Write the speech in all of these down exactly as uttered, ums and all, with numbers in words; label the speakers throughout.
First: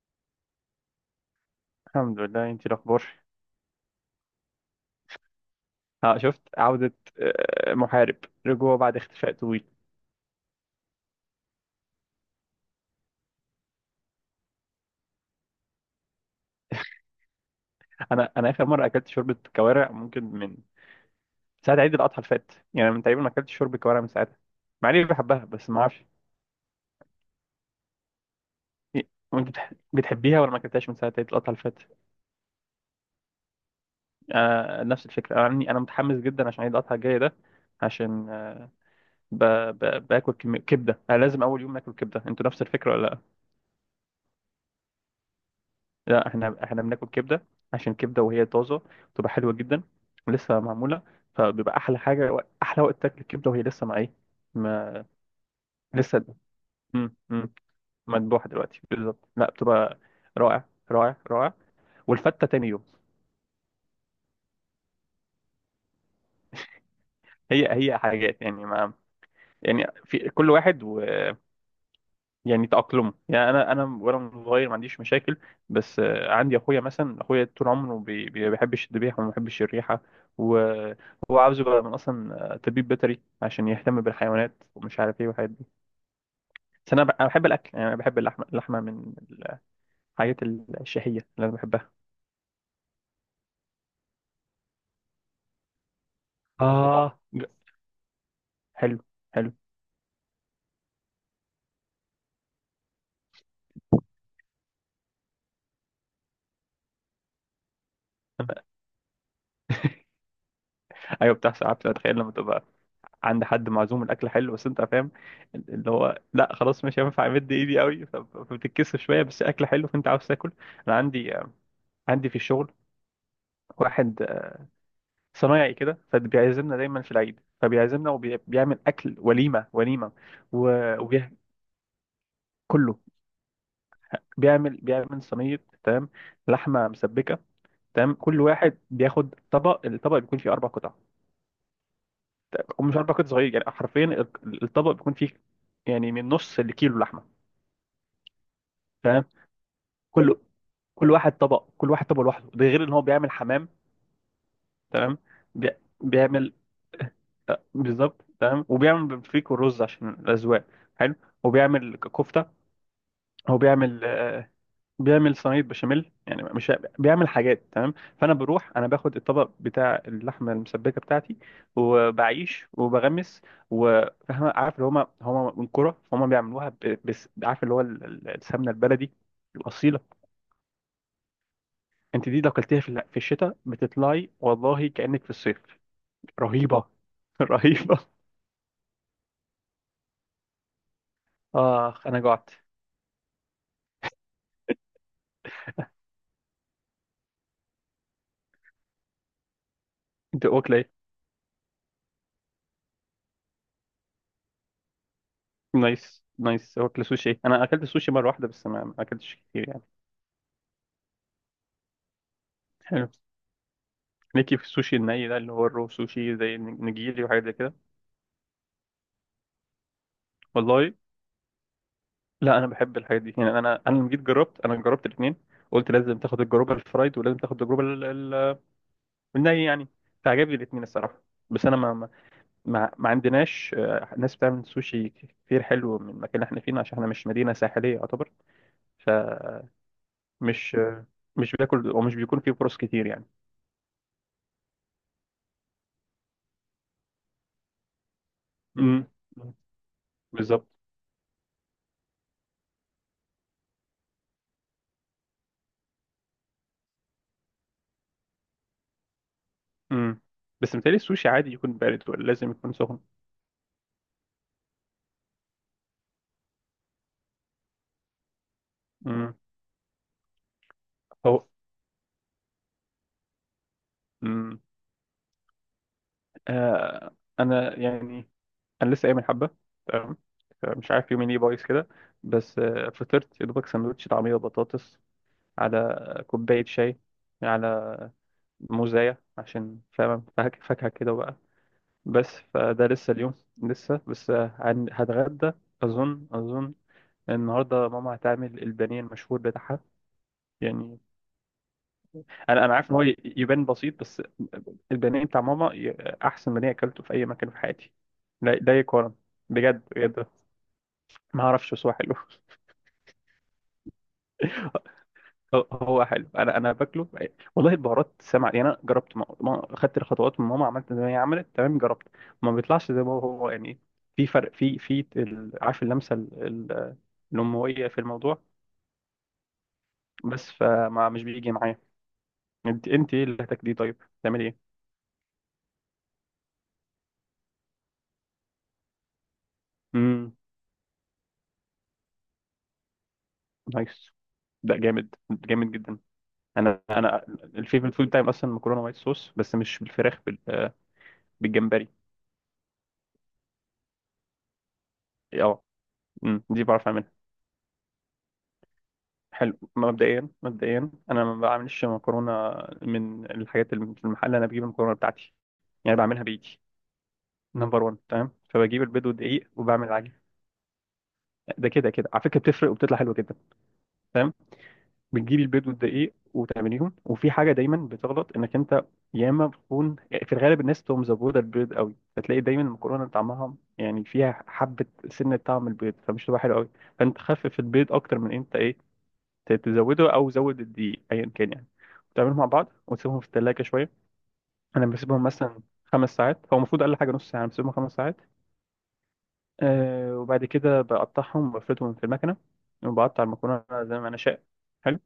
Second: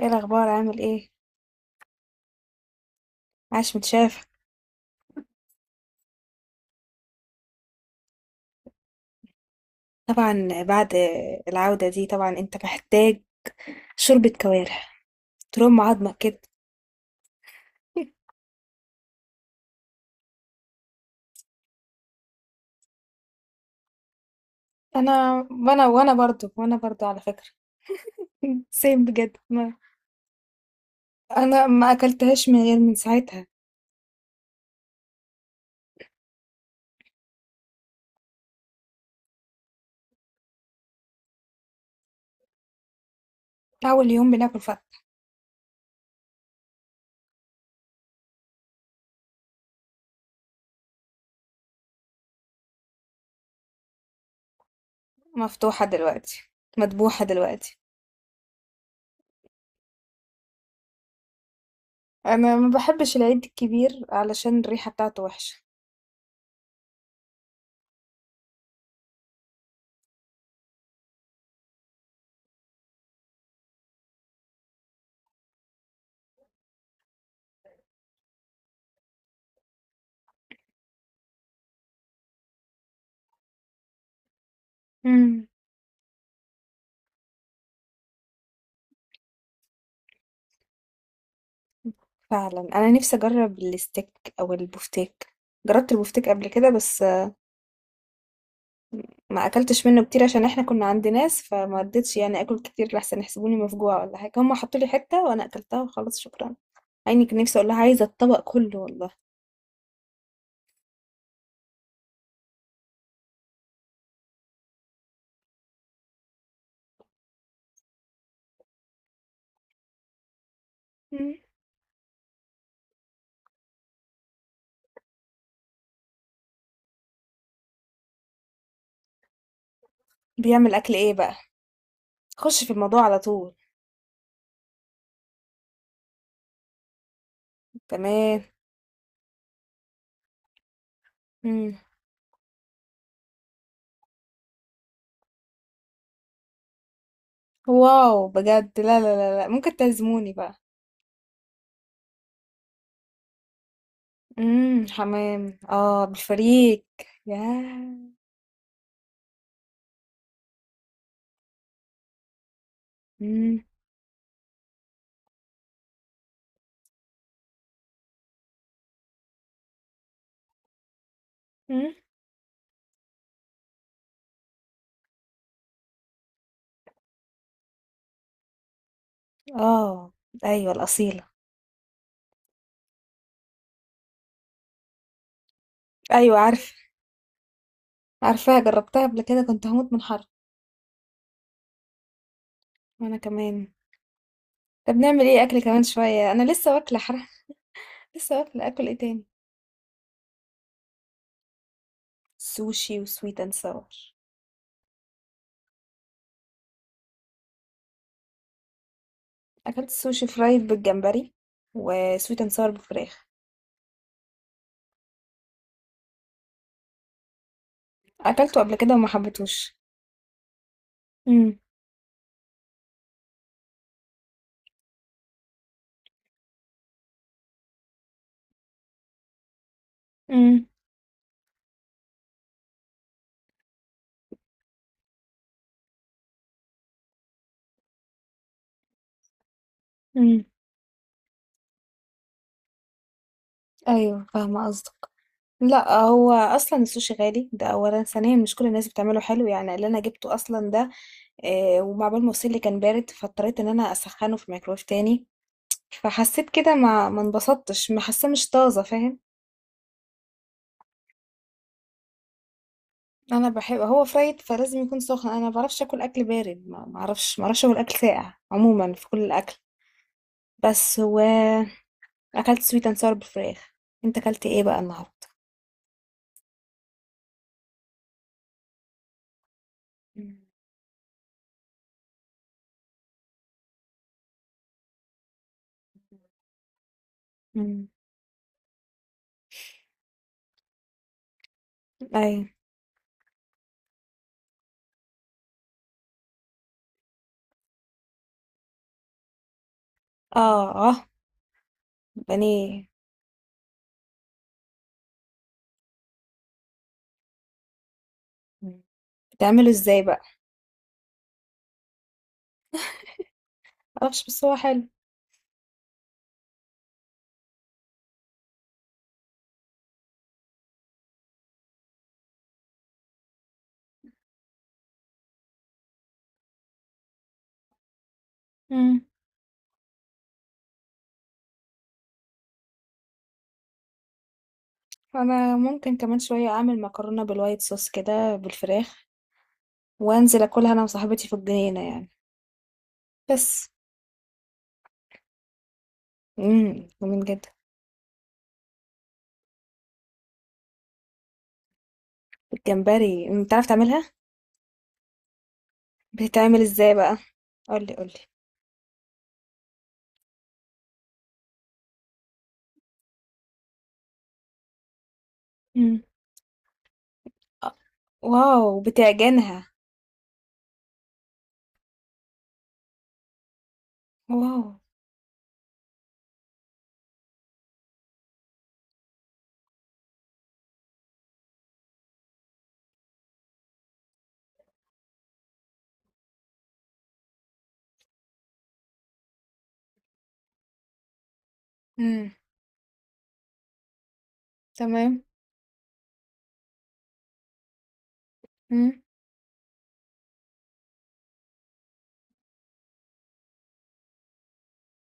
Speaker 1: ايه الاخبار؟ عامل ايه؟
Speaker 2: الحمد لله. انت الاخبار؟
Speaker 1: عاش، متشاف.
Speaker 2: اه، شفت عودة، آه، محارب، رجوع بعد اختفاء طويل.
Speaker 1: طبعا بعد العودة دي طبعا انت محتاج شوربة كوارع ترم عظمك كده.
Speaker 2: انا انا اخر مرة اكلت شوربة كوارع ممكن من ساعة عيد الاضحى اللي فات، يعني من تقريبا ما اكلتش شوربة كوارع من ساعتها، مع اني بحبها
Speaker 1: انا
Speaker 2: بس ما
Speaker 1: وانا
Speaker 2: اعرفش.
Speaker 1: وانا برضو وانا برضو على فكرة. سيم
Speaker 2: إيه،
Speaker 1: بجد
Speaker 2: وانت
Speaker 1: ما.
Speaker 2: بتح- بتحبيها ولا ما اكلتهاش من ساعة عيد الاضحى اللي
Speaker 1: انا
Speaker 2: فات؟
Speaker 1: ما اكلتهاش من غير من ساعتها.
Speaker 2: انا نفس الفكرة. انا عندي- انا متحمس جدا عشان عيد الاضحى الجاي ده. عشان آه، ب... ب... باكل كمية كبدة. انا لازم اول يوم اكل كبدة. انتوا نفس الفكرة ولا لا؟
Speaker 1: اول يوم بناكل فت...
Speaker 2: لا، احنا احنا بناكل كبده، عشان كبده وهي طازه بتبقى حلوه جدا، ولسه معموله، فبيبقى احلى حاجه. احلى وقت تاكل الكبده وهي لسه مع ايه، ما
Speaker 1: مفتوحة
Speaker 2: لسه.
Speaker 1: دلوقتي.
Speaker 2: مم.
Speaker 1: مذبوحة
Speaker 2: مم.
Speaker 1: دلوقتي.
Speaker 2: مذبوحه دلوقتي بالظبط، لا بتبقى رائع رائع رائع. والفته
Speaker 1: انا
Speaker 2: تاني
Speaker 1: ما
Speaker 2: يوم.
Speaker 1: بحبش العيد الكبير علشان الريحة بتاعته وحشة.
Speaker 2: هي هي حاجات يعني، ما يعني، في كل واحد يعني تأقلمه. يعني انا انا وانا صغير ما عنديش مشاكل، بس آه، عندي اخويا مثلا. اخويا طول عمره بي- بي- بيحبش الذبيحه وما بيحبش الريحه، وهو عاوز يبقى من اصلا آه، طبيب بيطري عشان يهتم بالحيوانات ومش عارف ايه
Speaker 1: مم.
Speaker 2: والحاجات دي. بس انا ب- انا بحب الاكل يعني. انا بحب اللحمه. اللحمه من الحاجات الشهيه اللي انا بحبها.
Speaker 1: فعلا انا نفسي اجرب الستيك او البفتيك. جربت البفتيك قبل كده بس
Speaker 2: آه ج- حلو.
Speaker 1: ما
Speaker 2: حلو،
Speaker 1: اكلتش منه كتير عشان احنا كنا عند ناس، فما رضيتش يعني اكل كتير لحسن يحسبوني مفجوعه ولا حاجه. هم حطوا لي حته وانا اكلتها وخلاص، شكرا. عيني كان نفسي اقول لها عايزه الطبق كله والله.
Speaker 2: ايوه بتحصل. عارف، اتخيل لما تبقى عند حد معزوم، الاكل حلو، بس انت فاهم اللي هو لا، خلاص مش هينفع امد ايدي قوي، ف- فبتتكسف شويه، بس اكل حلو، فانت عاوز تاكل. انا عندي،
Speaker 1: مم.
Speaker 2: عندي في الشغل واحد صنايعي كده، فبيعزمنا دايما في العيد، فبيعزمنا وبيعمل اكل وليمه وليمه.
Speaker 1: بيعمل اكل ايه
Speaker 2: وكله
Speaker 1: بقى؟ خش في
Speaker 2: كله
Speaker 1: الموضوع على طول.
Speaker 2: بيعمل بيعمل صينيه، تمام، لحمه مسبكه، تمام. كل
Speaker 1: تمام.
Speaker 2: واحد بياخد طبق. الطبق بيكون فيه اربع قطع،
Speaker 1: مم.
Speaker 2: ومش اربع قطع صغير يعني، حرفيا الطبق بيكون فيه يعني من نص الكيلو لحمه.
Speaker 1: واو بجد. لا لا لا لا، ممكن تعزموني
Speaker 2: كل
Speaker 1: بقى؟
Speaker 2: كل واحد طبق، كل واحد طبق لوحده، ده غير ان هو بيعمل حمام.
Speaker 1: امم،
Speaker 2: تمام.
Speaker 1: حمام
Speaker 2: بي...
Speaker 1: اه
Speaker 2: بيعمل.
Speaker 1: بالفريك.
Speaker 2: آه،
Speaker 1: ياه.
Speaker 2: بالظبط، تمام. وبيعمل بفريك والرز عشان الاذواق. حلو. وبيعمل ك- كفته. هو
Speaker 1: امم.
Speaker 2: بيعمل آه، بيعمل صينيه بشاميل يعني، مش بيعمل حاجات، تمام. فانا بروح، انا باخد الطبق بتاع اللحمه المسبكه بتاعتي، وبعيش وبغمس. وفاهم، عارف اللي هما هما من كرة فهم بيعملوها ب- بس، عارف اللي هو ال- ال- السمنه البلدي الاصيله.
Speaker 1: اه. ايوه الاصيله.
Speaker 2: انت دي لو اكلتيها في ال- في الشتاء بتطلعي والله كأنك في الصيف.
Speaker 1: ايوه عارف.
Speaker 2: رهيبة. رهيبة.
Speaker 1: عارفاها، جربتها قبل كده، كنت هموت من حر.
Speaker 2: اخ، انا جعت.
Speaker 1: وانا كمان. طب نعمل ايه؟ اكل كمان شوية؟ انا لسه واكلة حرام. لسه واكلة اكل ايه تاني؟
Speaker 2: انت واكله ايه؟
Speaker 1: سوشي وسويت اند ساور.
Speaker 2: نايس نايس. واكله سوشي. انا اكلت سوشي مره واحده بس، ما ما اكلتش كتير يعني.
Speaker 1: اكلت سوشي فرايد بالجمبري وسويت اند ساور
Speaker 2: حلو.
Speaker 1: بالفراخ.
Speaker 2: ليكي في السوشي الني ده، اللي هو الرو سوشي زي النجيري وحاجات زي كده؟
Speaker 1: اكلته قبل كده وما حبيتهوش.
Speaker 2: والله.
Speaker 1: امم.
Speaker 2: لا، انا بحب الحاجات دي يعني. انا انا لما جيت جربت، انا جربت الاثنين. قلت لازم تاخد التجربه الفرايد، ولازم تاخد التجربه ال- ال- الني يعني. فعجبني
Speaker 1: امم.
Speaker 2: الاثنين الصراحه. بس انا ما ما ما, ما عندناش آه، ناس بتعمل سوشي كتير حلو من المكان اللي احنا فيه، عشان احنا مش مدينة ساحلية يعتبر، فمش
Speaker 1: امم.
Speaker 2: آه، مش بياكل ومش بيكون فيه فرص كتير يعني.
Speaker 1: ايوه فاهمة قصدك. لا هو اصلا السوشي غالي ده اولا، ثانيا مش كل الناس
Speaker 2: امم،
Speaker 1: بتعمله حلو، يعني اللي انا جبته
Speaker 2: بالظبط.
Speaker 1: اصلا ده آه، ومع بال ما وصل لي كان بارد، فاضطريت ان انا اسخنه في ميكرويف تاني. فحسيت كده ما ما انبسطتش، ما حاسه مش طازه، فاهم.
Speaker 2: امم. بس متهيألي السوشي عادي يكون بارد، ولا لازم يكون سخن؟
Speaker 1: انا بحب هو فرايد فلازم يكون سخن. انا ما بعرفش اكل اكل بارد، ما ما اعرفش، ما اعرفش اكل اكل ساقع عموما في كل
Speaker 2: امم.
Speaker 1: الاكل. بس هو
Speaker 2: هو.
Speaker 1: اكلت سويت اند ساور بالفراخ. انت اكلت
Speaker 2: امم.
Speaker 1: ايه بقى النهارده؟
Speaker 2: آه، انا يعني، انا لسه قايم من حبة. تمام.
Speaker 1: مم.
Speaker 2: مش عارف يومي ليه بايظ كده، بس آه، فطرت يا دوبك سندوتش طعمية وبطاطس على كوباية شاي،
Speaker 1: مم.
Speaker 2: على موزاية عشان فاهم فاك- فاكهة كده بقى. بس
Speaker 1: اي.
Speaker 2: فده لسه اليوم، لسه، بس هن- هتغدى. أظن، أظن النهاردة ماما هتعمل البانيه المشهور بتاعها.
Speaker 1: اه. اه.
Speaker 2: يعني أنا أنا
Speaker 1: بانيه.
Speaker 2: عارف إن هو ي- يبان بسيط، بس البانيه بتاع ماما ي- أحسن بانيه أكلته في أي مكان في حياتي. لا لا
Speaker 1: مم.
Speaker 2: يقارن.
Speaker 1: بتعمله
Speaker 2: بجد
Speaker 1: ازاي بقى؟
Speaker 2: بجد. ما أعرفش، بس هو حلو.
Speaker 1: معرفش بس هو حلو.
Speaker 2: هو هو حلو. انا انا باكله والله. البهارات سمع يعني. انا جربت، ما... ما... خدت الخطوات من ماما، عملت زي ما هي عملت، تمام، جربت، ما بيطلعش زي ما هو يعني. في فرق في في ال- عارف اللمسه ال... ال... الامويه في الموضوع
Speaker 1: مم.
Speaker 2: بس. فما مش بيجي معايا. انت انت ايه اللي هتاكليه طيب؟ تعملي ايه؟
Speaker 1: انا ممكن كمان شويه اعمل مكرونه بالوايت صوص كده بالفراخ
Speaker 2: امم.
Speaker 1: وانزل اكلها انا وصاحبتي في الجنينه يعني. بس
Speaker 2: نايس. ده جامد جامد جدا. انا
Speaker 1: امم، جميل
Speaker 2: انا
Speaker 1: جدا.
Speaker 2: الفيفورت فود بتاعي اصلا مكرونه وايت صوص، بس مش بالفراخ، بال... بالجمبري.
Speaker 1: الجمبري انت عارف تعملها؟
Speaker 2: اه، أمم،
Speaker 1: بتتعمل
Speaker 2: دي بعرف.
Speaker 1: ازاي بقى؟ قولي قولي.
Speaker 2: حلو، مبدئيا مبدئيا انا ما بعملش مكرونه من الحاجات اللي في المحل. انا بجيب المكرونه بتاعتي يعني،
Speaker 1: مم.
Speaker 2: بعملها بايدي.
Speaker 1: آه،
Speaker 2: نمبر واحد، تمام.
Speaker 1: واو
Speaker 2: فبجيب البيض والدقيق
Speaker 1: بتعجنها!
Speaker 2: وبعمل العجين. ده كده كده على فكره بتفرق وبتطلع حلوه جدا. تمام.
Speaker 1: واو.
Speaker 2: بتجيبي البيض والدقيق وتعمليهم، وفي حاجه دايما بتغلط انك انت يا اما بتكون، في الغالب الناس تقوم مزبوطه البيض قوي، فتلاقي دايما المكرونه طعمها يعني فيها حبه سنه طعم البيض، فمش تبقى حلوه قوي. فانت خفف البيض اكتر من انت ايه، ت- تزوده او زود الدقيق ايا كان يعني.
Speaker 1: مم.
Speaker 2: وتعملهم مع بعض وتسيبهم في الثلاجه شويه. انا
Speaker 1: تمام.
Speaker 2: بسيبهم مثلا خمس ساعات، هو المفروض اقل حاجه نص ساعه، أنا بسيبهم خمس ساعات.
Speaker 1: مم.
Speaker 2: أه، وبعد كده بقطعهم وبفردهم في المكنه، وبقطع المكرونه زي ما انا شاء. حلو.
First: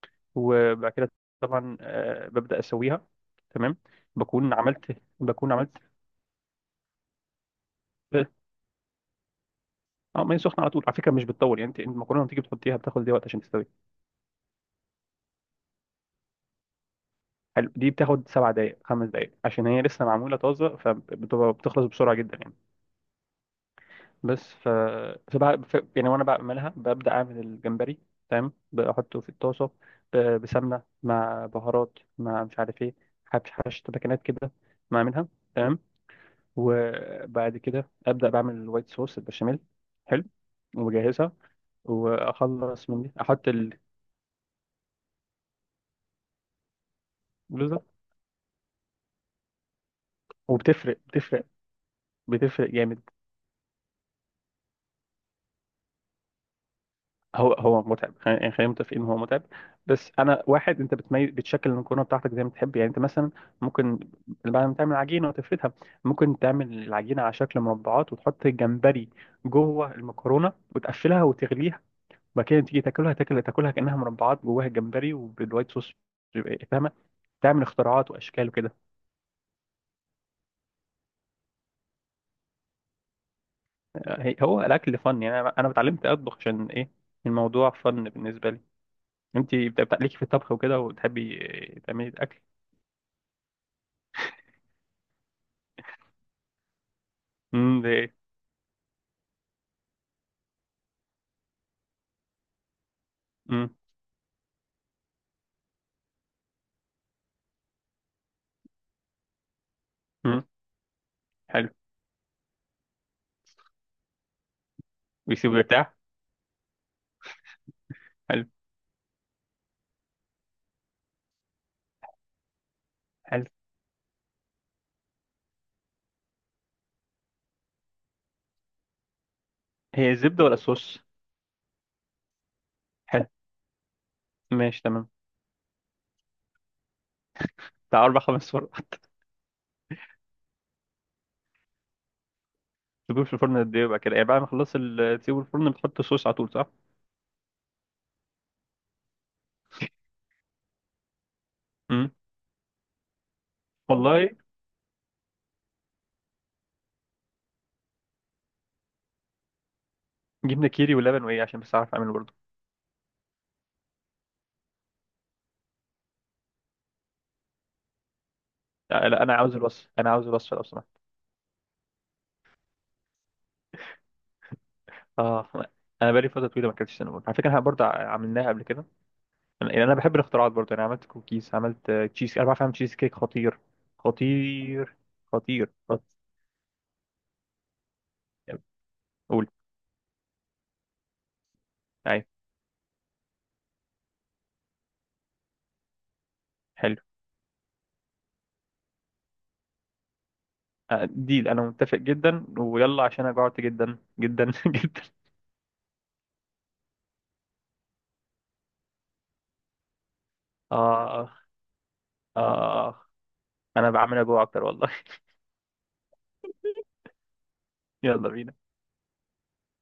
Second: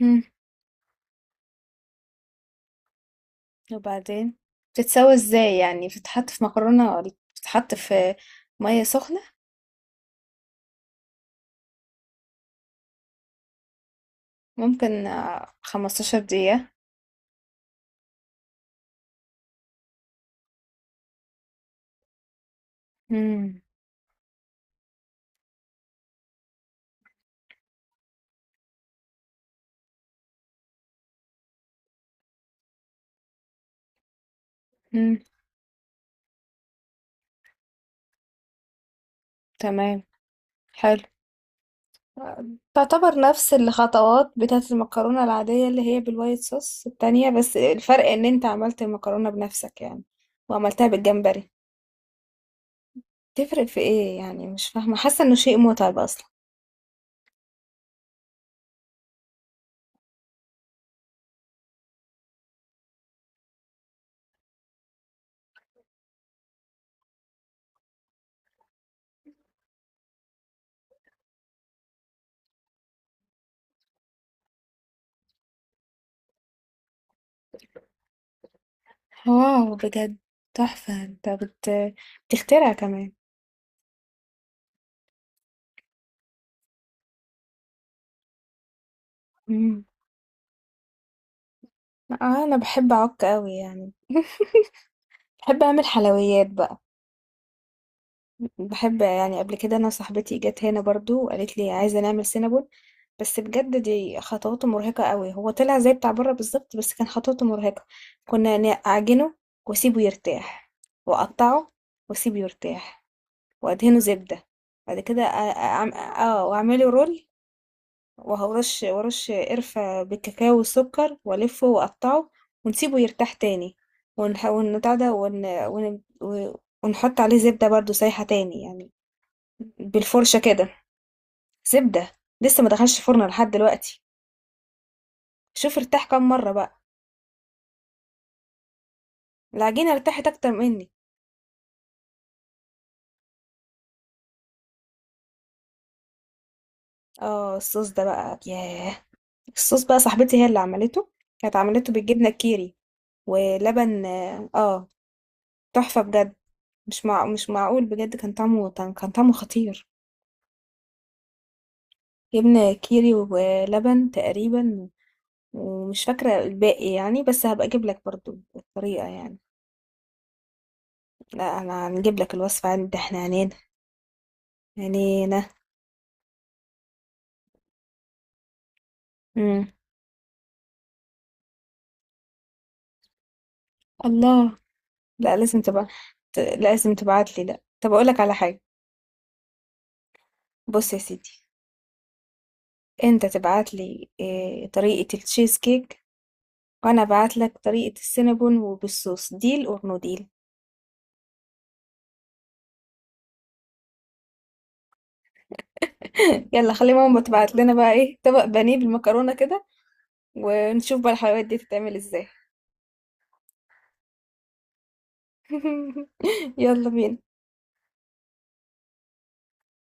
Speaker 1: مم.
Speaker 2: وبعد كده طبعا أه ببدا اسويها، تمام.
Speaker 1: وبعدين؟
Speaker 2: بكون عملت
Speaker 1: بتتسوى
Speaker 2: بكون
Speaker 1: ازاي
Speaker 2: عملت.
Speaker 1: يعني؟ بتتحط في مكرونة ولا بتتحط في مية سخنة؟
Speaker 2: اه، ما هي سخنه على طول على فكره، مش بتطول يعني. انت المكرونه لما تيجي بتحطيها، بتاخد دي وقت عشان تستوي.
Speaker 1: ممكن آه، خمسة عشر دقيقة.
Speaker 2: حلو. دي بتاخد سبع دقائق، خمس دقائق، عشان هي لسه معموله طازه فبتبقى بتخلص بسرعه جدا يعني.
Speaker 1: مم.
Speaker 2: بس ف... فبع... ف... يعني وانا بعملها ببدا اعمل الجمبري، تمام، بحطه في الطاسه ب... بسمنه مع بهارات، مع مش عارف ايه، حبش حبش تبكنات كده،
Speaker 1: مم.
Speaker 2: بعملها، تمام. وبعد كده ابدا بعمل الوايت صوص، البشاميل.
Speaker 1: تمام.
Speaker 2: حلو.
Speaker 1: حلو.
Speaker 2: وبجهزها،
Speaker 1: آه،
Speaker 2: واخلص من دي
Speaker 1: تعتبر
Speaker 2: احط
Speaker 1: نفس
Speaker 2: الرز.
Speaker 1: الخطوات بتاعة المكرونة العادية اللي هي بالوايت صوص التانية، بس
Speaker 2: ده،
Speaker 1: الفرق ان انت عملت المكرونة بنفسك يعني. وعملتها
Speaker 2: وبتفرق، بتفرق،
Speaker 1: بالجمبري.
Speaker 2: بتفرق جامد.
Speaker 1: تفرق في إيه يعني؟ مش فاهمة، حاسة إنه شيء متعب أصلًا.
Speaker 2: هو هو متعب، خلينا يعني، خلينا متفقين ان هو متعب، بس انا واحد، انت بتميز، بتشكل المكرونه بتاعتك زي ما تحب يعني. انت مثلا ممكن بعد ما تعمل عجينه وتفردها، ممكن تعمل العجينه على شكل مربعات وتحط الجمبري جوه المكرونه وتقفلها وتغليها، وبعد كده تيجي تاكلها، تاكل تاكلها كانها مربعات جواها الجمبري وبالوايت صوص. بيبقى- إيه، فاهمه، تعمل اختراعات واشكال وكده.
Speaker 1: واو بجد، تحفة. انت بت... بتخترع كمان؟
Speaker 2: هي- هو الاكل فن يعني. انا أنا اتعلمت اطبخ عشان ايه؟ الموضوع فن بالنسبه لي. انت بت-
Speaker 1: مم.
Speaker 2: بت- ليكي في الطبخ وكده، وتحبي إيه، تعملي
Speaker 1: آه، أنا بحب أعك أوي يعني. بحب أعمل حلويات بقى.
Speaker 2: الاكل؟
Speaker 1: بحب يعني. قبل كده أنا صاحبتي جت هنا برضو وقالت لي عايزة نعمل سينابون، بس
Speaker 2: امم.
Speaker 1: بجد دي خطواته مرهقة أوي. هو طلع زي بتاع بره بالظبط، بس كان خطواته مرهقة. كنا نعجنه وأسيبه
Speaker 2: امم.
Speaker 1: يرتاح،
Speaker 2: حلو.
Speaker 1: وأقطعه وأسيبه يرتاح، وادهنه زبدة. بعد كده أ-
Speaker 2: ويسيبه يرتاح.
Speaker 1: أعم- اه واعمله رول،
Speaker 2: حلو.
Speaker 1: وهرش ورش قرفة بالكاكاو والسكر، والفه واقطعه. ونسيبه يرتاح
Speaker 2: حلو.
Speaker 1: تاني. ونح... ونبتاع ده ون... ون... و- ونحط عليه زبدة برضو سايحة تاني يعني،
Speaker 2: هي
Speaker 1: بالفرشة
Speaker 2: الزبده ولا
Speaker 1: كده.
Speaker 2: الصوص؟
Speaker 1: زبدة. لسه ما دخلش الفرن
Speaker 2: حلو.
Speaker 1: لحد دلوقتي.
Speaker 2: ماشي تمام.
Speaker 1: شوف ارتاح كام مرة بقى.
Speaker 2: بتاع اربع خمس فرق.
Speaker 1: العجينة ارتاحت اكتر مني.
Speaker 2: تسيبوه في الفرن قد ايه بقى كده يعني؟ بعد ما خلص ال- تسيبه في الفرن، بتحط الصوص على طول، صح؟
Speaker 1: اه الصوص ده بقى، ياه. الصوص بقى صاحبتي هي اللي عملته. كانت عملته
Speaker 2: امم.
Speaker 1: بالجبنة الكيري ولبن.
Speaker 2: والله.
Speaker 1: اه، تحفة بجد. مش مع... مش معقول بجد، كان طعمه، كان كان طعمه خطير.
Speaker 2: جبنه كيري ولبن، وايه عشان بس اعرف اعمله برضه؟
Speaker 1: جبنة كيري ولبن تقريبا، ومش فاكرة الباقي يعني، بس هبقى اجيب لك برضو الطريقة
Speaker 2: لا, لا انا
Speaker 1: يعني.
Speaker 2: عاوز الوصف، انا عاوز الوصف لو سمحت.
Speaker 1: لا انا هنجيب لك الوصفة، عندي احنا عنينا عنينا.
Speaker 2: اه، انا بقالي فتره طويله ما اكلتش سينابون على فكره. احنا برضه ع- عملناها قبل كده.
Speaker 1: مم.
Speaker 2: انا يعني، أنا بحب الاختراعات برضه. انا عملت كوكيز، عملت آه، تشيز، انا بعرف اعمل تشيز كيك خطير.
Speaker 1: الله.
Speaker 2: خطير.
Speaker 1: لا لازم
Speaker 2: خطير
Speaker 1: تبقى
Speaker 2: خطير.
Speaker 1: ت- لازم تبعت لي. لا طب اقول لك على حاجة.
Speaker 2: قول.
Speaker 1: بص يا سيدي،
Speaker 2: ايوه.
Speaker 1: انت تبعت لي إيه طريقة التشيز كيك،
Speaker 2: حلو.
Speaker 1: وانا ابعت لك طريقة السينابون وبالصوص، ديل اور نو ديل.
Speaker 2: آه، ديل، انا متفق جدا. ويلا، عشان انا جوعت جدا جدا جدا.
Speaker 1: يلا خلي ماما تبعت لنا بقى ايه، طبق بانيه بالمكرونة كده، ونشوف بقى
Speaker 2: اه.
Speaker 1: الحلويات دي تتعمل ازاي.
Speaker 2: اه. انا بعمل اجوع اكتر والله.
Speaker 1: يلا بينا.
Speaker 2: يلا بينا.